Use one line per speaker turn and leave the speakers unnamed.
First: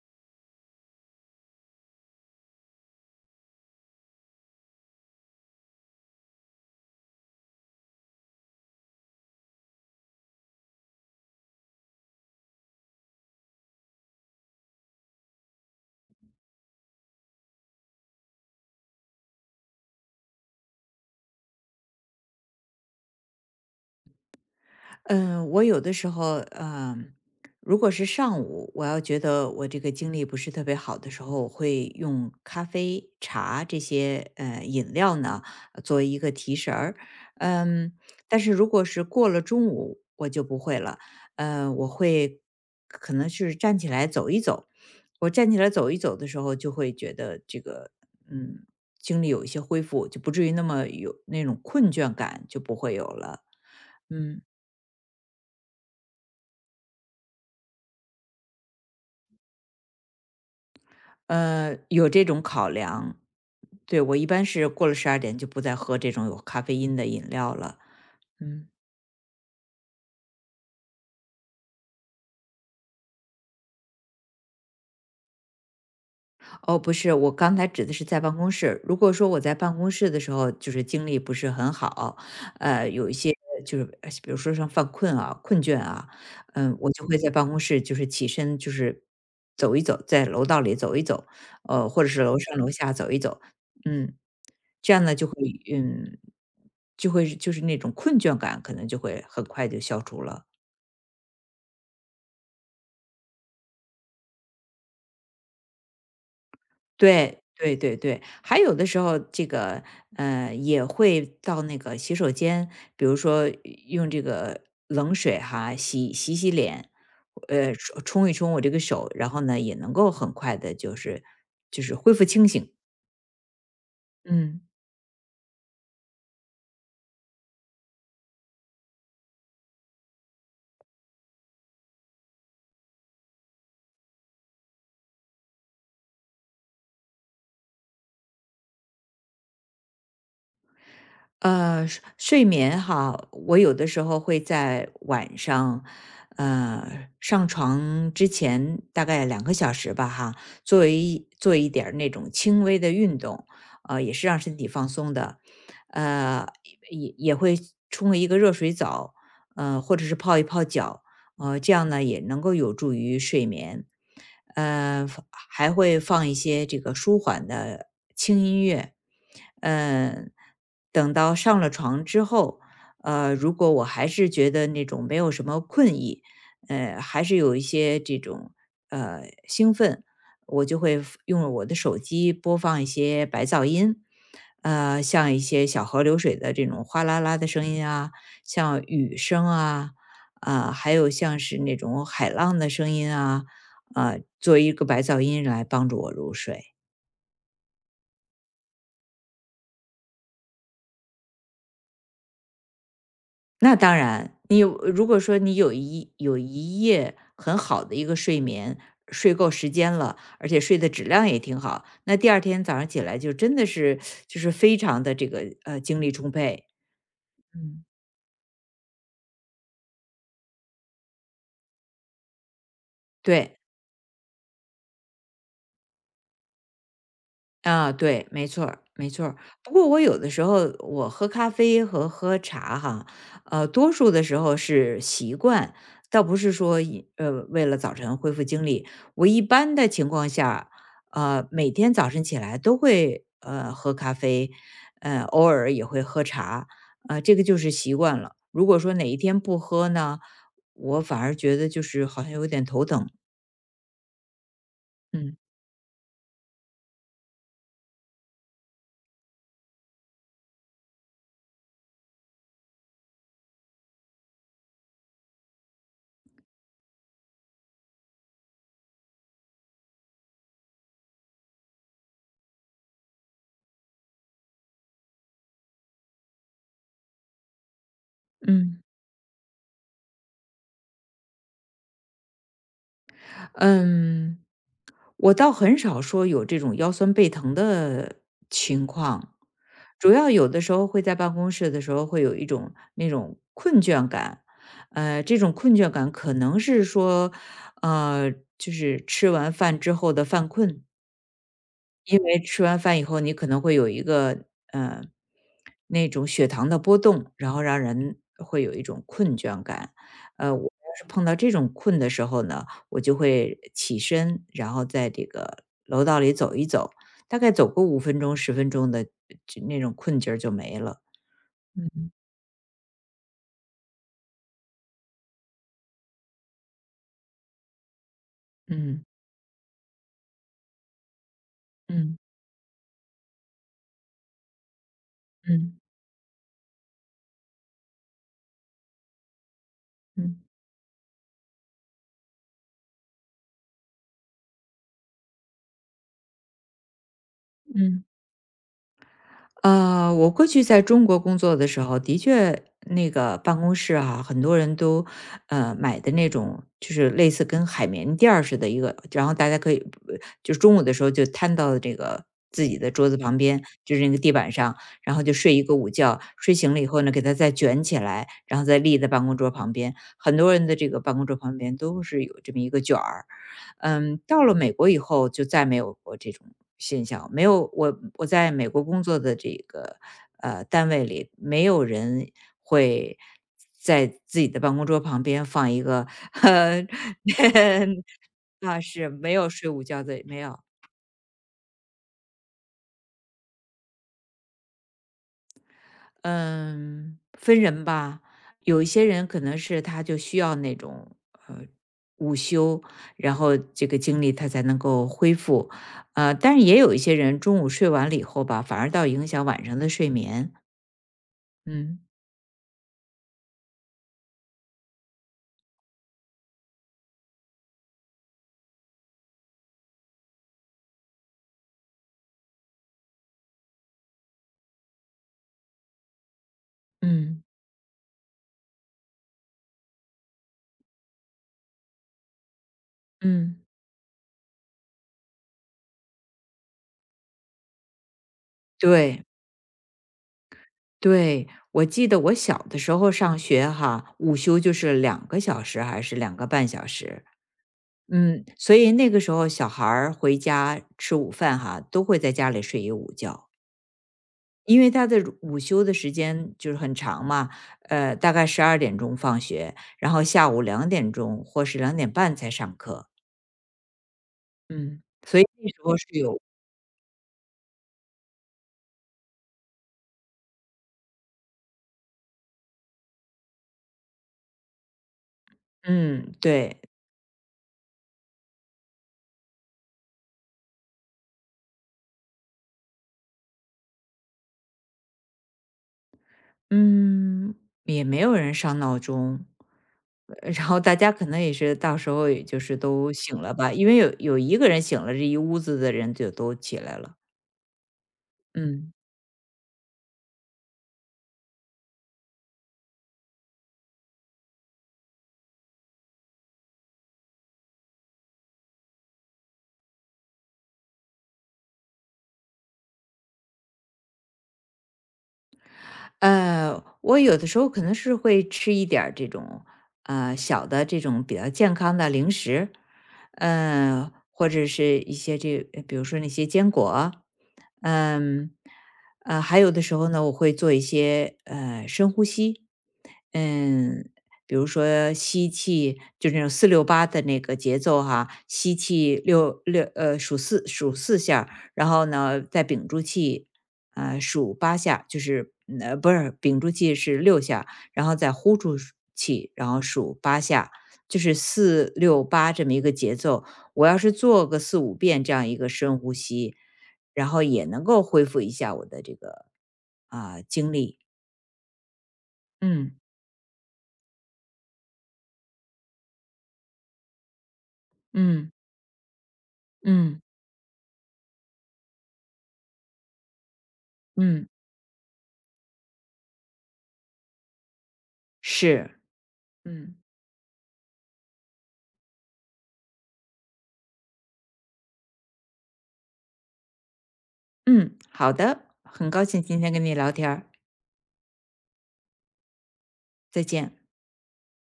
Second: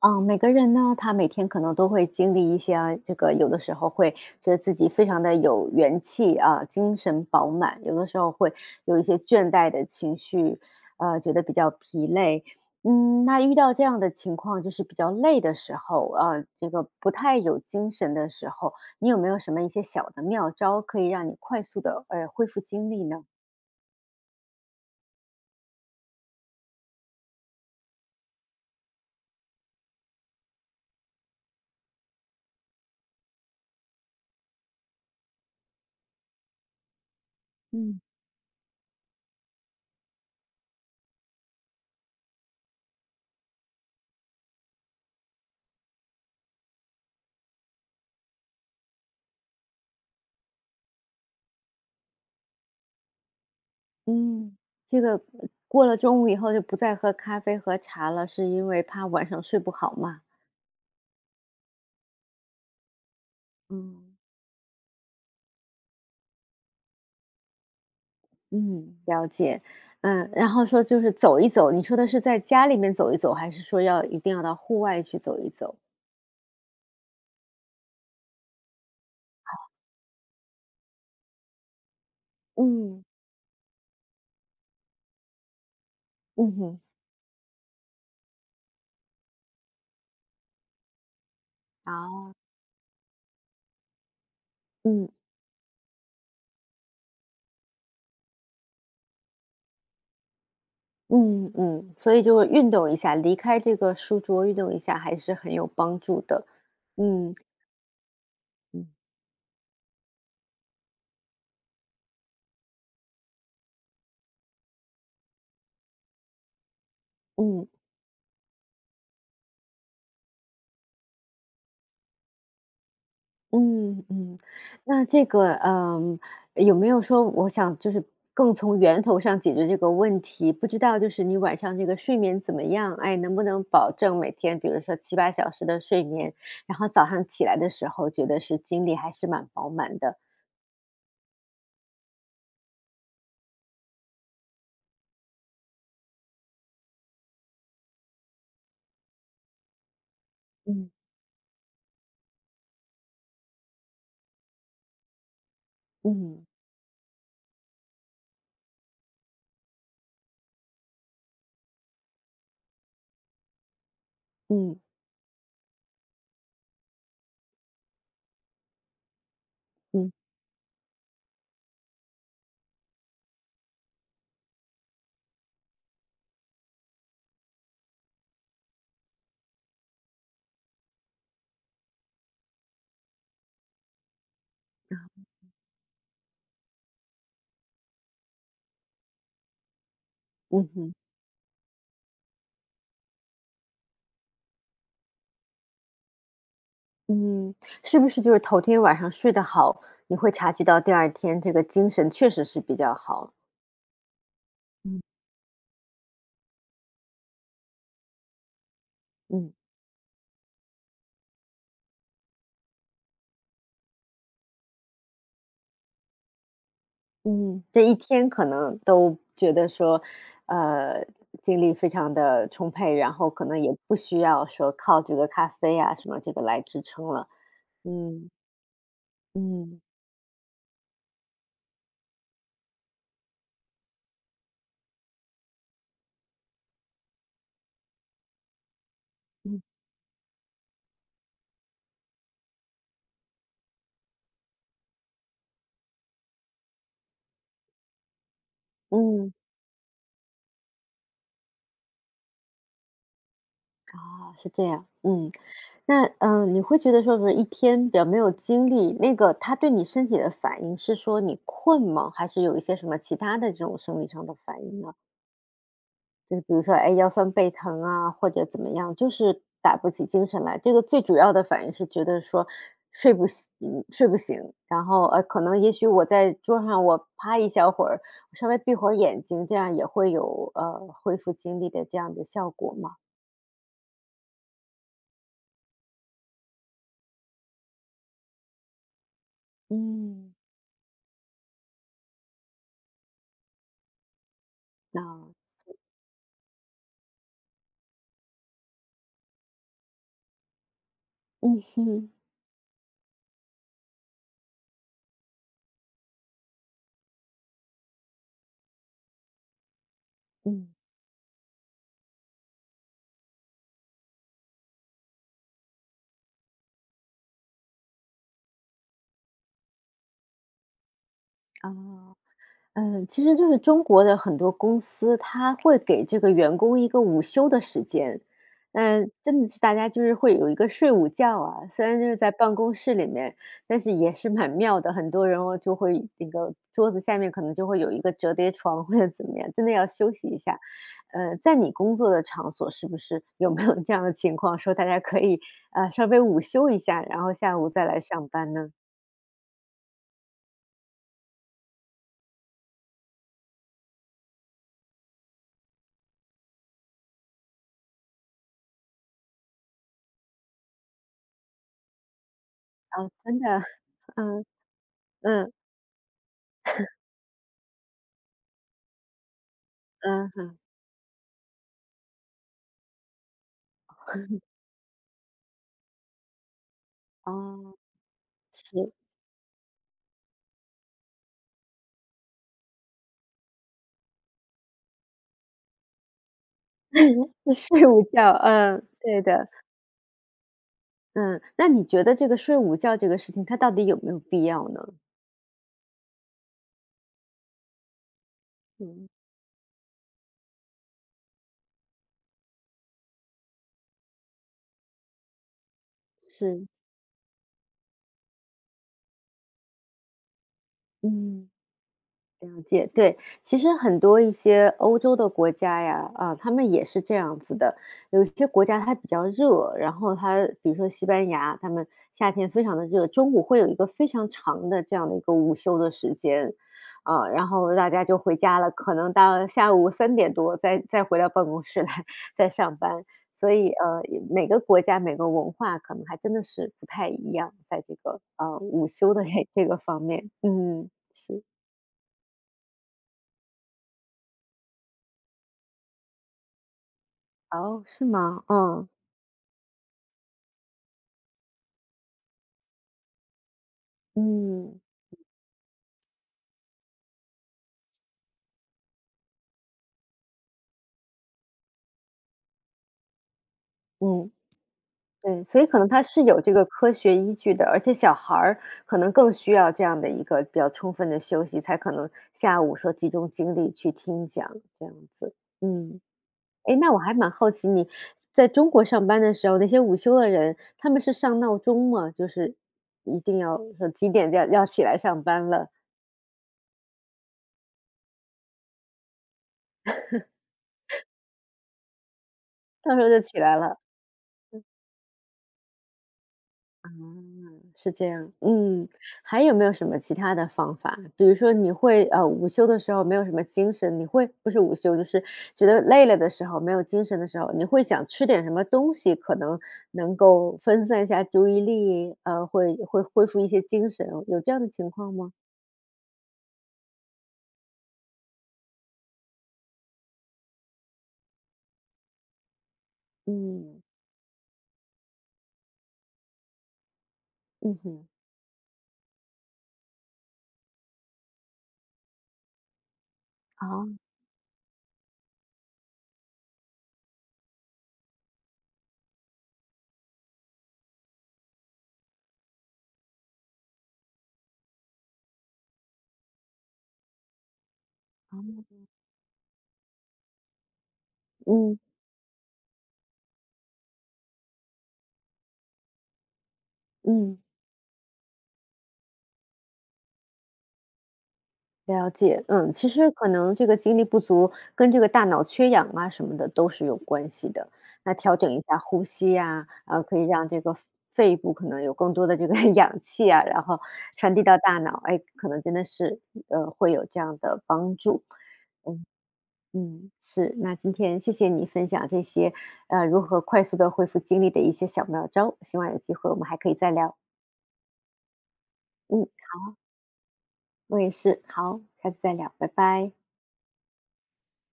嗯，每个人呢，他每天可能都会经历一些啊有的时候会觉得自己非常的有元气啊，精神饱满；有的时候会有一些倦怠的情绪，觉得比较疲累。嗯，那遇到这样的情况，就是比较累的时候，啊，这个不太有精神的时候，你有没有什么一些小的妙招，可以让你快速的恢复精力呢？
嗯，我有的时候，如果是上午，我要觉得我这个精力不是特别好的时候，我会用咖啡、茶这些饮料呢，作为一个提神儿。嗯，
嗯。
但是如果是过了中午，我就不会了。我会可能是站起来走一走。我站起来走一走的时候，就会觉得这个，嗯，精力有一些恢复，就不至于那么有那种困倦感，就不会有了。嗯。
嗯，这个过了中午以后就不再喝咖啡和茶了，是因为怕晚上睡不好吗？
有这种考量。对，
嗯。
我一般是过了十二点就不再喝这种有咖啡因的饮料了。嗯。
嗯，了解。嗯，然后说就是走一走，你说的是在家里面走一走，还是说要一定要到户外去走一走？
哦，不是，我刚才指的是在办公室。如果说我在办公室的时候，就是精力不是很好，
嗯。
有一些就是比如说像犯困啊、困倦啊，
嗯哼，
我就会在办公室就是起身就是走一走，在楼道里走一走，或者是
哦。
楼上楼下走一走，嗯，
嗯，嗯
这样
嗯哼好，
呢就会嗯，就会就是那种困倦感可能就会很快就消除了。
嗯嗯嗯所以就是运动一下，离开这个书桌运动一下还是很有帮助的。嗯，
对对对对，还有的
嗯。
时候这个也会到那个洗手间，比如说用这个冷水哈洗脸，
嗯。
冲一冲我这个手，然后呢也能够很快的就是恢复清醒。
嗯嗯，
嗯。
那这个，嗯，有没有说我想就是更从源头上解决这个问题？不知道就是你晚上这个睡眠怎么样？哎，能不能保证每天比如说七八小时的睡眠，然后早上起来的时候觉得是精力还是蛮饱满的？
睡眠哈，我有的时候会在晚上，上床之前大概两个小时吧，哈，
嗯
做一点儿那种轻微的运动，也是让身体放松的，
嗯
呃，也会冲一个热水澡，或者是泡一泡脚，这样呢也能够有助于睡眠。
嗯
还会放一些这个舒缓的轻音乐。
嗯
呃，等到上了床之后，如果我还是觉得那种没有什么困意，还是有一些这种呃兴奋，我就会 用我的手机播放一些白噪音，像一些小河流水的这种哗啦啦的声音啊，像雨声啊，
嗯
啊，还
哼
有像是那种海浪的声音啊，啊，做一个白噪音来帮助我入睡。
嗯，是不是就是头天晚上睡得好，你会察觉到第二天这个精神确实是比较好？
那当然，如果
嗯
说你有一夜很好的一个睡眠，睡够
嗯。
时间了，而且睡的质量也挺好，那第二天早上起来就真的是非常的这个精力充沛。
嗯，这
嗯。
一天可能都觉得说，呃，精力非常的充沛，然后可
对，
能也不需要说靠这个咖啡啊什么这个来支撑了。
啊，对，
嗯，
没错儿没错儿。不
嗯，
过我有的时候我喝咖啡和喝茶哈，多数的时候是习惯，倒不是说为了早晨恢复精力。我一
嗯，
般的情况下，每天早晨起来都会喝咖啡，偶尔也会喝茶，这个就是习惯了。如果说哪一
嗯，
天不喝呢，我反而觉得就是好像有点头疼。
啊，是这样，嗯。
嗯
那，嗯，你会觉得说是一天比较没有精力，那个它对你身体的反应是说你困吗？还是有一些什么其他的这种生理上的反应呢？就是比如说，哎，腰酸背疼啊，或者怎么样，就是打不起精神来。这个最主要的反应是觉得说睡不醒，嗯睡不醒。然后可能也许我在桌上我趴一小会儿，稍微闭
嗯。
会儿眼睛，这样也会有恢复精力的这样的效果嘛。
嗯，我倒很少说有这种腰酸背疼的情况，主要
嗯。
有的时候会在办公室的时候会有一种那种困倦感，
那
这种困倦感可能是说，呃，就是吃完饭之后的犯困，
嗯哼
因为吃完饭以后，你可能会有一个呃那种血糖的波动，然后让人会有一种困倦感。我
嗯
要是碰到这种困的时候呢，我就会起身，然后在这个楼道里走一走，大概走个5分钟、10分钟的，就那种困劲儿就没了。
啊。
嗯
嗯，其实就是中国的很多公司，它会给这个员工一个午休的时间。
嗯
嗯，真的是大家就是会有一个睡午觉啊，虽然就是
嗯
在办公室里面，但是也是蛮妙的。很多人哦就
嗯
会那个桌子下面可能就会有一个折叠床或者怎么样，真的要休息一
嗯
下。在你工作的场所是不是有没有这样的情况，说大家可以稍微午休一下，然后下午再来
嗯。
上班呢？
我过去在中国工作的时候，的确那个办公室啊，很多人都买的那种，就是类似跟海绵垫儿似的一个，然后大家可以就中午的时候就摊到这个自己的
啊，
桌子旁
真的，
边，就是那个地
嗯
板上，然后就
嗯
睡一个午觉，睡醒了以后呢，给它再卷起来，然后再立在办公桌旁边。
嗯
很多
嗯，
人的这个办公桌旁边都是有这么一个卷儿，到了美国以后就再没有过这种现象，没有，
哦。
我在美国
是，
工作的这个单位里，没有人会在自己的办公桌旁边放一个 呃
睡午觉，
啊，
嗯，
是
对
没
的，
有睡午觉的，没有。
嗯，那你觉得这个睡午觉这个事情，它到底有没有必要呢？
嗯，分人吧，有一些
嗯，
人可能是他就需要那种呃午休，然后这个精力他才能够恢复，但是
是，
也有一些人中午睡完了以后吧，反而倒影响晚上的睡眠。
嗯。
嗯
了解，对，其实很多一些欧洲的国家呀，啊，他们也是这样子的。有一些国家它比较热，然后它比如说西班牙，他们夏天非常的热，中午会有一个非常长的这样的一个午休的时间，啊，
嗯
然后大家就回家了，可能到下午三点多再回到办公室来 再上班。所
嗯，
以呃，也每个国家每个文化可能还真的是不太一样，在这个午休
对
的这个方面，嗯，是。
对，我记得我小的时候上学哈，午休就是两个小时还是2个半小时。
哦，是吗？
所
嗯，
以那个时候小孩儿回家吃午饭哈，都会在家里睡一午觉。
嗯，
因为他的午休的时间就是很长嘛，大概12点钟放学，然后下午2点钟或是2点半才上课。
嗯，
嗯，所
对，
以
所以
那时
可能
候
它
是
是有
有
这个科学依据的，而且小孩儿可能更需要这样的一个比较充分的休息，才可能下午说集中精力去听讲这样子。嗯，
嗯，
哎，
对。
那我还蛮好奇你在中国上班的时候，那些午休的人，他们是上闹钟吗？就是一定要说几点要起来上班了，
嗯，也没有人上闹钟，然后大家可能也是到时候也就是
到时候
都
就
醒
起
了
来
吧，
了。
因为有一个人醒了，这一屋子的人就都起
啊，
来了。
是这样，嗯，
嗯。
还有没有什么其他的方法？比如说你会午休的时候没有什么精神，你会不是午休，就是觉得累了的时候，没有精神的时候，你会想吃点什么东西，可能能够分散一下注意力，会恢复一些精神，有这样的情况吗？
我有的时候可能是会吃一点儿这种小的这种比较健康的零食，
嗯，
或者是一些比如说那些坚果。
嗯哼，
嗯。还有的时候呢，我会做一些深呼吸。
哦，嗯嗯哼好
嗯，比如说吸气，就那种四六八的那个节奏哈，吸气数四下儿，然后呢再屏住气，数八下，就是不是屏住气是6下，然后再呼出气，然后数八下，就是
嗯
四六八这么一个节奏。我要是做个四五遍这样一个深呼吸，然
嗯
后也能够恢复一下我的这个精力。
了解，嗯，其
嗯
实可能这个精力不足跟这个大脑缺氧啊什么的都是有关系的。那调
嗯
整一下呼吸呀，啊，可
嗯
以让这个肺部可能有更多的这个 氧气啊，然后传递
嗯
到大脑，哎，可能真的是会有这样的帮助。
是，嗯。
嗯，是。那今天谢谢你分享这些如何快速的恢复精力的一些小妙招，希望有机会我们还可以再聊。
嗯，好的，很高
嗯，
兴今天跟你聊天儿，
我也是。好，下次再聊，拜拜。
再见。